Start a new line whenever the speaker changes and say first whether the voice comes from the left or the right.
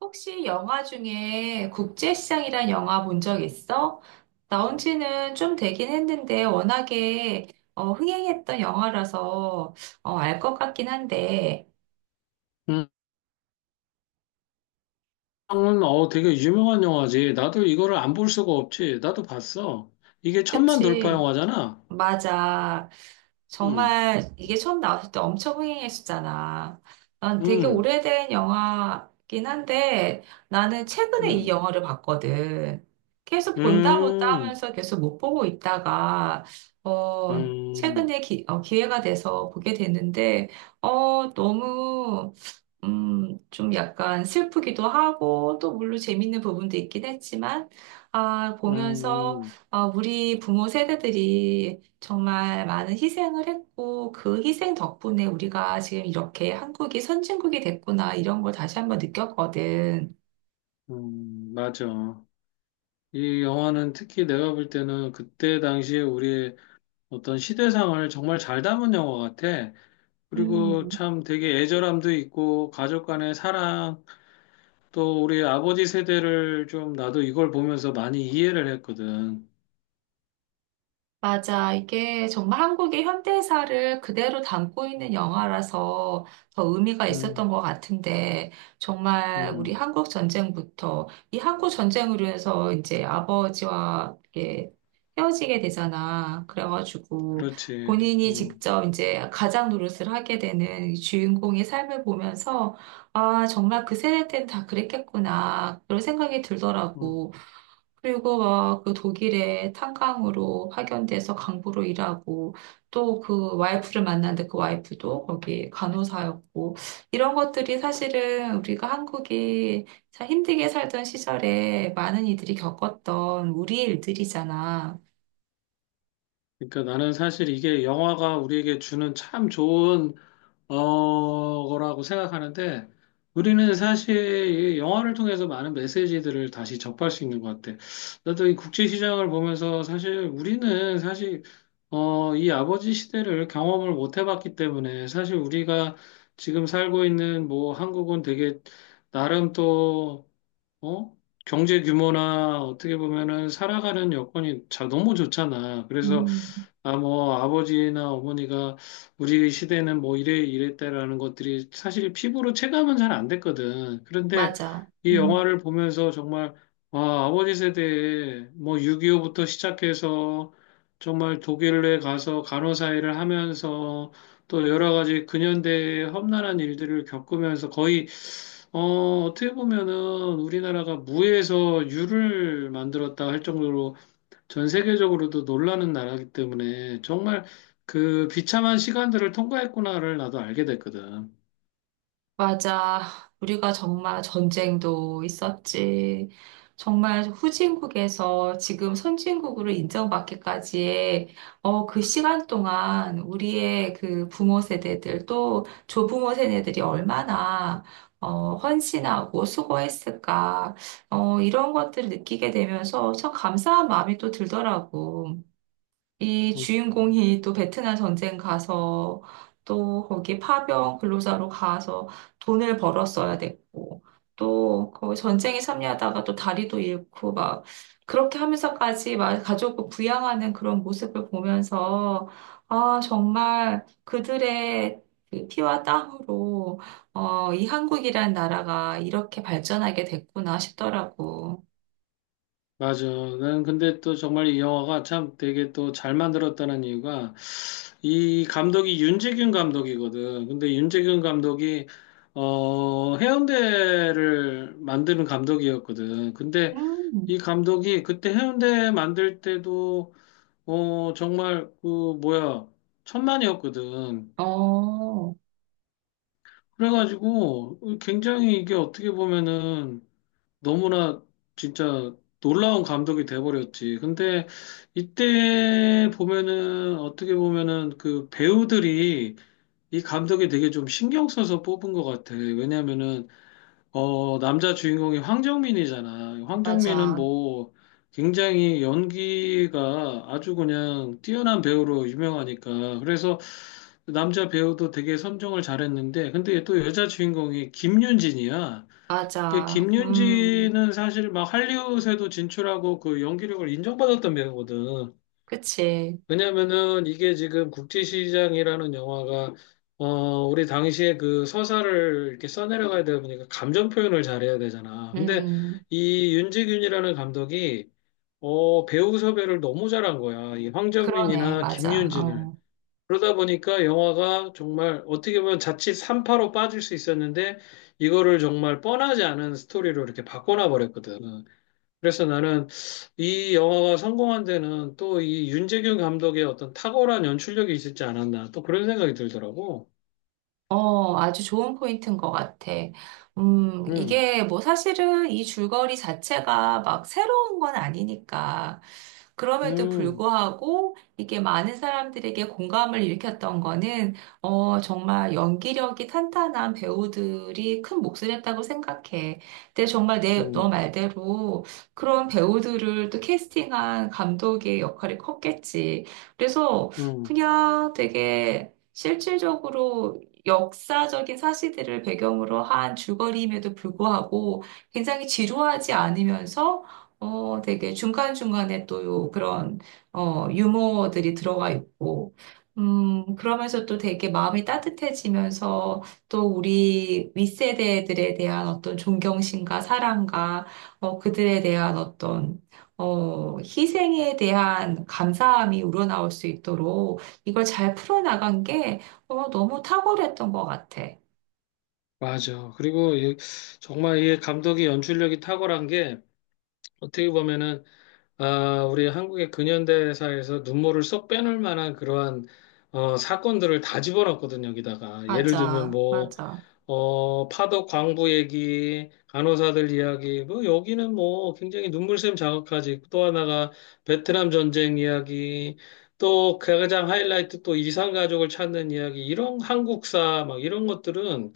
right: 혹시 영화 중에 국제시장이란 영화 본 적 있어? 나온 지는 좀 되긴 했는데 워낙에 흥행했던 영화라서 알것 같긴 한데,
left: 음, 되게 유명한 영화지. 나도 이거를 안 볼 수가 없지. 나도 봤어. 이게 천만 돌파
right: 그치?
left: 영화잖아.
right: 맞아.
left: 음.
right: 정말 이게 처음 나왔을 때 엄청 흥행했었잖아. 난 되게
left: 음.
right: 오래된 영화긴 한데 나는 최근에 이
left: 음.
right: 영화를 봤거든. 계속 본다 본다
left: 음.
right: 하면서 계속 못 보고 있다가
left: 음.
right: 최근에 기회가 돼서 보게 됐는데 너무 좀 약간 슬프기도 하고, 또 물론 재밌는 부분도 있긴 했지만, 아, 보면서,
left: 음.
right: 아, 우리 부모 세대들이 정말 많은 희생을 했고, 그 희생 덕분에 우리가 지금 이렇게 한국이 선진국이 됐구나, 이런 걸 다시 한번 느꼈거든.
left: 음. 맞아. 이 영화는 특히 내가 볼 때는 그때 당시에 우리의 어떤 시대상을 정말 잘 담은 영화 같아. 그리고
right: 음.
left: 참 되게 애절함도 있고, 가족 간의 사랑, 또 우리 아버지 세대를 좀 나도 이걸 보면서 많이 이해를 했거든.
right: 맞아. 이게 정말 한국의 현대사를 그대로 담고 있는 영화라서 더 의미가 있었던
left: 음.
right: 것 같은데, 정말 우리
left: 음.
right: 한국 전쟁부터, 이 한국 전쟁으로 해서 이제 아버지와 이렇게 헤어지게 되잖아. 그래가지고
left: 그렇지.
right: 본인이
left: 음.
right: 직접 이제 가장 노릇을 하게 되는 이 주인공의 삶을 보면서, 아, 정말 그 세대 때는 다 그랬겠구나. 그런 생각이
left: 음.
right: 들더라고. 그리고 막 그 독일에 탄광으로 파견돼서 강부로 일하고 또 그 와이프를 만났는데 그 와이프도 거기 간호사였고 이런 것들이 사실은 우리가 한국이 참 힘들게 살던 시절에 많은 이들이 겪었던 우리 일들이잖아.
left: 그러니까 나는 사실 이게 영화가 우리에게 주는 참 좋은 거라고 생각하는데 우리는 사실 이 영화를 통해서 많은 메시지들을 다시 접할 수 있는 것 같아. 나도 이 국제 시장을 보면서 사실 우리는 사실 이 아버지 시대를 경험을 못 해봤기 때문에 사실 우리가 지금 살고 있는 뭐 한국은 되게 나름 또 어? 경제 규모나 어떻게 보면은 살아가는 여건이 자, 너무 좋잖아. 그래서
right: 음.
left: 아, 뭐, 아버지나 어머니가 우리 시대는 뭐 이래 이랬다라는 것들이 사실 피부로 체감은 잘 안 됐거든. 그런데
right: 맞아.
left: 이
right: 음.
left: 영화를 보면서 정말, 와, 아버지 세대에 뭐 6.25부터 시작해서 정말 독일에 가서 간호사 일을 하면서 또 여러 가지 근현대의 험난한 일들을 겪으면서 거의, 어떻게 보면은 우리나라가 무에서 유를 만들었다 할 정도로 전 세계적으로도 놀라는 나라이기 때문에 정말 그 비참한 시간들을 통과했구나를 나도 알게 됐거든.
right: 맞아. 우리가 정말 전쟁도 있었지. 정말 후진국에서 지금 선진국으로 인정받기까지의 그 시간 동안 우리의 그 부모 세대들 또 조부모 세대들이 얼마나 헌신하고 수고했을까. 이런 것들을 느끼게 되면서 참 감사한 마음이 또 들더라고. 이
left: 음.
right: 주인공이 또 베트남 전쟁 가서 또 거기 파병 근로자로 가서 돈을 벌었어야 됐고 또 거기 전쟁에 참여하다가 또 다리도 잃고 막 그렇게 하면서까지 막 가족을 부양하는 그런 모습을 보면서 아 정말 그들의 그 피와 땀으로 이 한국이란 나라가 이렇게 발전하게 됐구나 싶더라고.
left: 맞아. 난 근데 또 정말 이 영화가 참 되게 또 잘 만들었다는 이유가 이 감독이 윤재균 감독이거든. 근데 윤재균 감독이 해운대를 만드는 감독이었거든. 근데
right: 음.
left: 이 감독이 그때 해운대 만들 때도 정말 그 뭐야 천만이었거든.
right: 어,
left: 그래가지고 굉장히 이게 어떻게 보면은 너무나 진짜 놀라운 감독이 돼버렸지. 근데 이때 보면은 어떻게 보면은 그 배우들이 이 감독이 되게 좀 신경 써서 뽑은 것 같아. 왜냐면은 남자 주인공이 황정민이잖아. 황정민은
right: 맞아.
left: 뭐 굉장히 연기가 아주 그냥 뛰어난 배우로 유명하니까. 그래서 남자 배우도 되게 선정을 잘했는데, 근데 또 여자 주인공이 김윤진이야. 그
right: 맞아.
left: 김윤진은 사실 막 할리우드에도 진출하고 그 연기력을 인정받았던 배우거든.
right: 그치.
left: 왜냐면은 이게 지금 국제시장이라는 영화가 어 우리 당시에 그 서사를 이렇게 써내려가야 되다 보니까 감정 표현을 잘해야 되잖아. 근데
right: 음,
left: 이 윤지균이라는 감독이 배우 섭외를 너무 잘한 거야. 이
right: 그러네.
left: 황정민이나
right: 맞아.
left: 김윤진을.
right: 어.
left: 그러다 보니까 영화가 정말 어떻게 보면 자칫 삼파로 빠질 수 있었는데 이거를 정말 뻔하지 않은 스토리로 이렇게 바꿔놔 버렸거든. 그래서 나는 이 영화가 성공한 데는 또 이 윤재균 감독의 어떤 탁월한 연출력이 있었지 않았나. 또 그런 생각이 들더라고.
right: 어, 아주 좋은 포인트인 것 같아.
left: 음.
right: 이게 뭐 사실은 이 줄거리 자체가 막 새로운 건 아니니까. 그럼에도
left: 음.
right: 불구하고 이게 많은 사람들에게 공감을 일으켰던 거는, 어, 정말 연기력이 탄탄한 배우들이 큰 몫을 했다고 생각해. 근데 정말 너
left: 음.
right: 말대로 그런 배우들을 또 캐스팅한 감독의 역할이 컸겠지. 그래서
left: 음.
right: 그냥 되게 실질적으로 역사적인 사실들을 배경으로 한 줄거리임에도 불구하고 굉장히 지루하지 않으면서 되게 중간중간에 또 그런 유머들이 들어가 있고 그러면서 또 되게 마음이 따뜻해지면서 또 우리 윗세대들에 대한 어떤 존경심과 사랑과 어, 그들에 대한 어떤 희생에 대한 감사함이 우러나올 수 있도록 이걸 잘 풀어나간 게 너무 탁월했던 것 같아.
left: 맞아. 그리고 정말 이 감독의 연출력이 탁월한 게 어떻게 보면은, 아, 우리 한국의 근현대사에서 눈물을 쏙 빼놓을 만한 그러한, 사건들을 다 집어넣었거든, 여기다가. 예를 들면
right: 맞아,
left: 뭐,
right: 맞아,
left: 파독 광부 얘기, 간호사들 이야기, 뭐, 여기는 뭐, 굉장히 눈물샘 자극하지. 또 하나가 베트남 전쟁 이야기, 또 가장 하이라이트 또 이산 가족을 찾는 이야기, 이런 한국사, 막 이런 것들은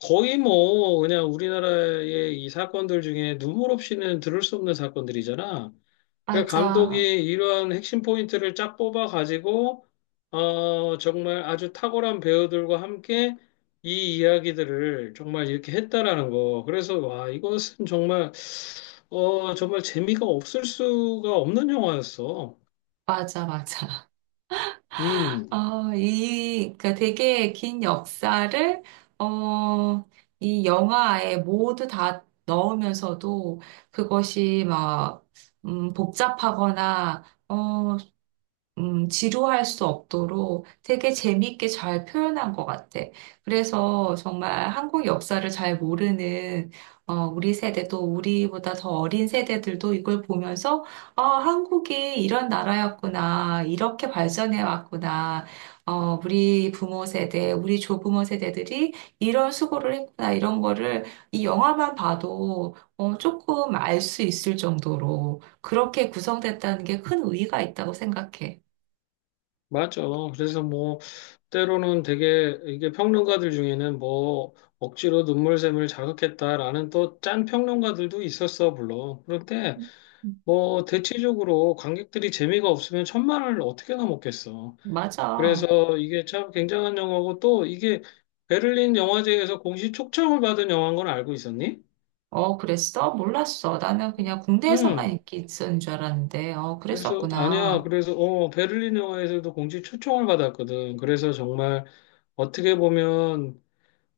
left: 거의 뭐, 그냥 우리나라의 이 사건들 중에 눈물 없이는 들을 수 없는 사건들이잖아. 그러니까 감독이
right: 맞아,
left: 이러한 핵심 포인트를 쫙 뽑아가지고, 정말 아주 탁월한 배우들과 함께 이 이야기들을 정말 이렇게 했다라는 거. 그래서, 와, 이것은 정말, 정말 재미가 없을 수가 없는 영화였어.
right: 맞아, 맞아.
left: 음.
right: 어, 이, 그러니까 되게 긴 역사를, 어, 이 영화에 모두 다 넣으면서도 그것이 막, 복잡하거나, 어, 지루할 수 없도록 되게 재밌게 잘 표현한 것 같아. 그래서 정말 한국 역사를 잘 모르는 우리 세대도 우리보다 더 어린 세대들도 이걸 보면서 아, 한국이 이런 나라였구나, 이렇게 발전해 왔구나, 어, 우리 부모 세대, 우리 조부모 세대들이 이런 수고를 했구나, 이런 거를 이 영화만 봐도 어, 조금 알 수 있을 정도로 그렇게 구성됐다는 게 큰 의의가 있다고 생각해.
left: 맞죠. 그래서 뭐, 때로는 되게, 이게 평론가들 중에는 뭐, 억지로 눈물샘을 자극했다라는 또 짠 평론가들도 있었어, 물론. 그런데, 뭐, 대체적으로 관객들이 재미가 없으면 천만을 어떻게나 먹겠어.
right: 맞아.
left: 그래서 이게 참 굉장한 영화고 또 이게 베를린 영화제에서 공식 초청을 받은 영화인 건 알고 있었니?
right: 어, 그랬어? 몰랐어. 나는 그냥 군대에서만
left: 음.
right: 인기 있었는 줄 알았는데, 어,
left: 그래서, 아니야.
right: 그랬었구나.
left: 그래서, 베를린 영화제에서도 공식 초청을 받았거든. 그래서 정말 어떻게 보면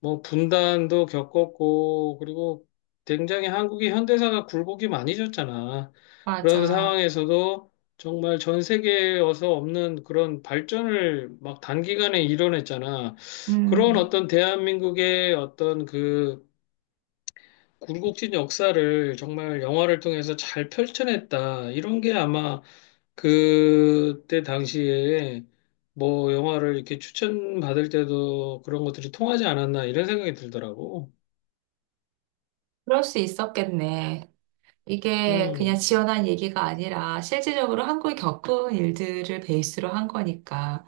left: 뭐 분단도 겪었고 그리고 굉장히 한국이 현대사가 굴곡이 많이 졌잖아. 그런
right: 맞아.
left: 상황에서도 정말 전 세계에서 없는 그런 발전을 막 단기간에 이뤄냈잖아. 그런
right: 음,
left: 어떤 대한민국의 어떤 그 굴곡진 역사를 정말 영화를 통해서 잘 펼쳐냈다. 이런 게 아마 그때 당시에 뭐 영화를 이렇게 추천받을 때도 그런 것들이 통하지 않았나 이런 생각이 들더라고.
right: 그럴 수 있었겠네. 이게 그냥
left: 음.
right: 지어낸 얘기가 아니라 실질적으로 한국이 겪은 일들을 베이스로 한 거니까.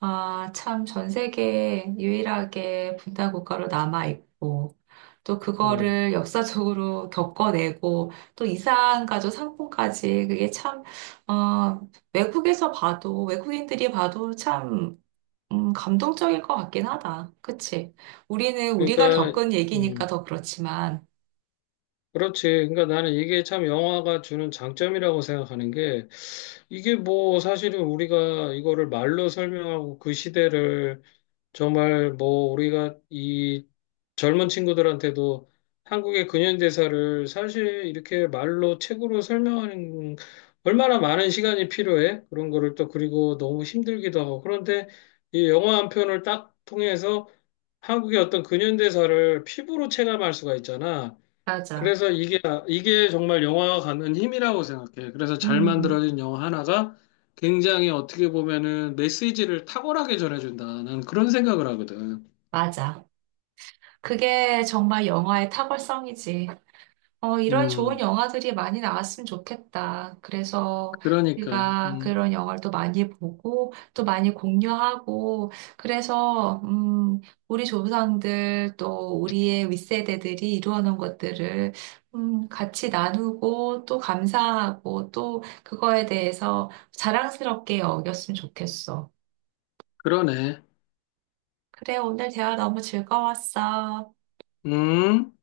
right: 아, 참, 전 세계 유일하게 분단 국가로 남아있고, 또
left: 음.
right: 그거를 역사적으로 겪어내고, 또 이산가족 상봉까지, 그게 참, 어, 외국에서 봐도, 외국인들이 봐도 참, 감동적일 것 같긴 하다. 그치? 우리는 우리가
left: 그러니까,
right: 겪은 얘기니까
left: 음,
right: 더 그렇지만.
left: 그렇지. 그러니까 나는 이게 참 영화가 주는 장점이라고 생각하는 게 이게 뭐 사실은 우리가 이거를 말로 설명하고 그 시대를 정말 뭐 우리가 이 젊은 친구들한테도 한국의 근현대사를 사실 이렇게 말로 책으로 설명하는 얼마나 많은 시간이 필요해. 그런 거를 또 그리고 너무 힘들기도 하고. 그런데 이 영화 한 편을 딱 통해서 한국의 어떤 근현대사를 피부로 체감할 수가 있잖아.
right: 맞아.
left: 그래서 이게 정말 영화가 갖는 힘이라고 생각해. 그래서 잘
right: 음,
left: 만들어진 영화 하나가 굉장히 어떻게 보면은 메시지를 탁월하게 전해준다. 난 그런 생각을 하거든.
right: 맞아. 그게 정말 영화의 탁월성이지. 어, 이런 좋은
left: 음,
right: 영화들이 많이 나왔으면 좋겠다. 그래서
left: 그러니까,
right: 우리가
left: 음,
right: 그런 영화를 또 많이 보고, 또 많이 공유하고, 그래서, 우리 조상들 또 우리의 윗세대들이 이루어놓은 것들을, 같이 나누고, 또 감사하고, 또 그거에 대해서 자랑스럽게 여겼으면 좋겠어.
left: 그러네.
right: 그래, 오늘 대화 너무 즐거웠어.
left: 음.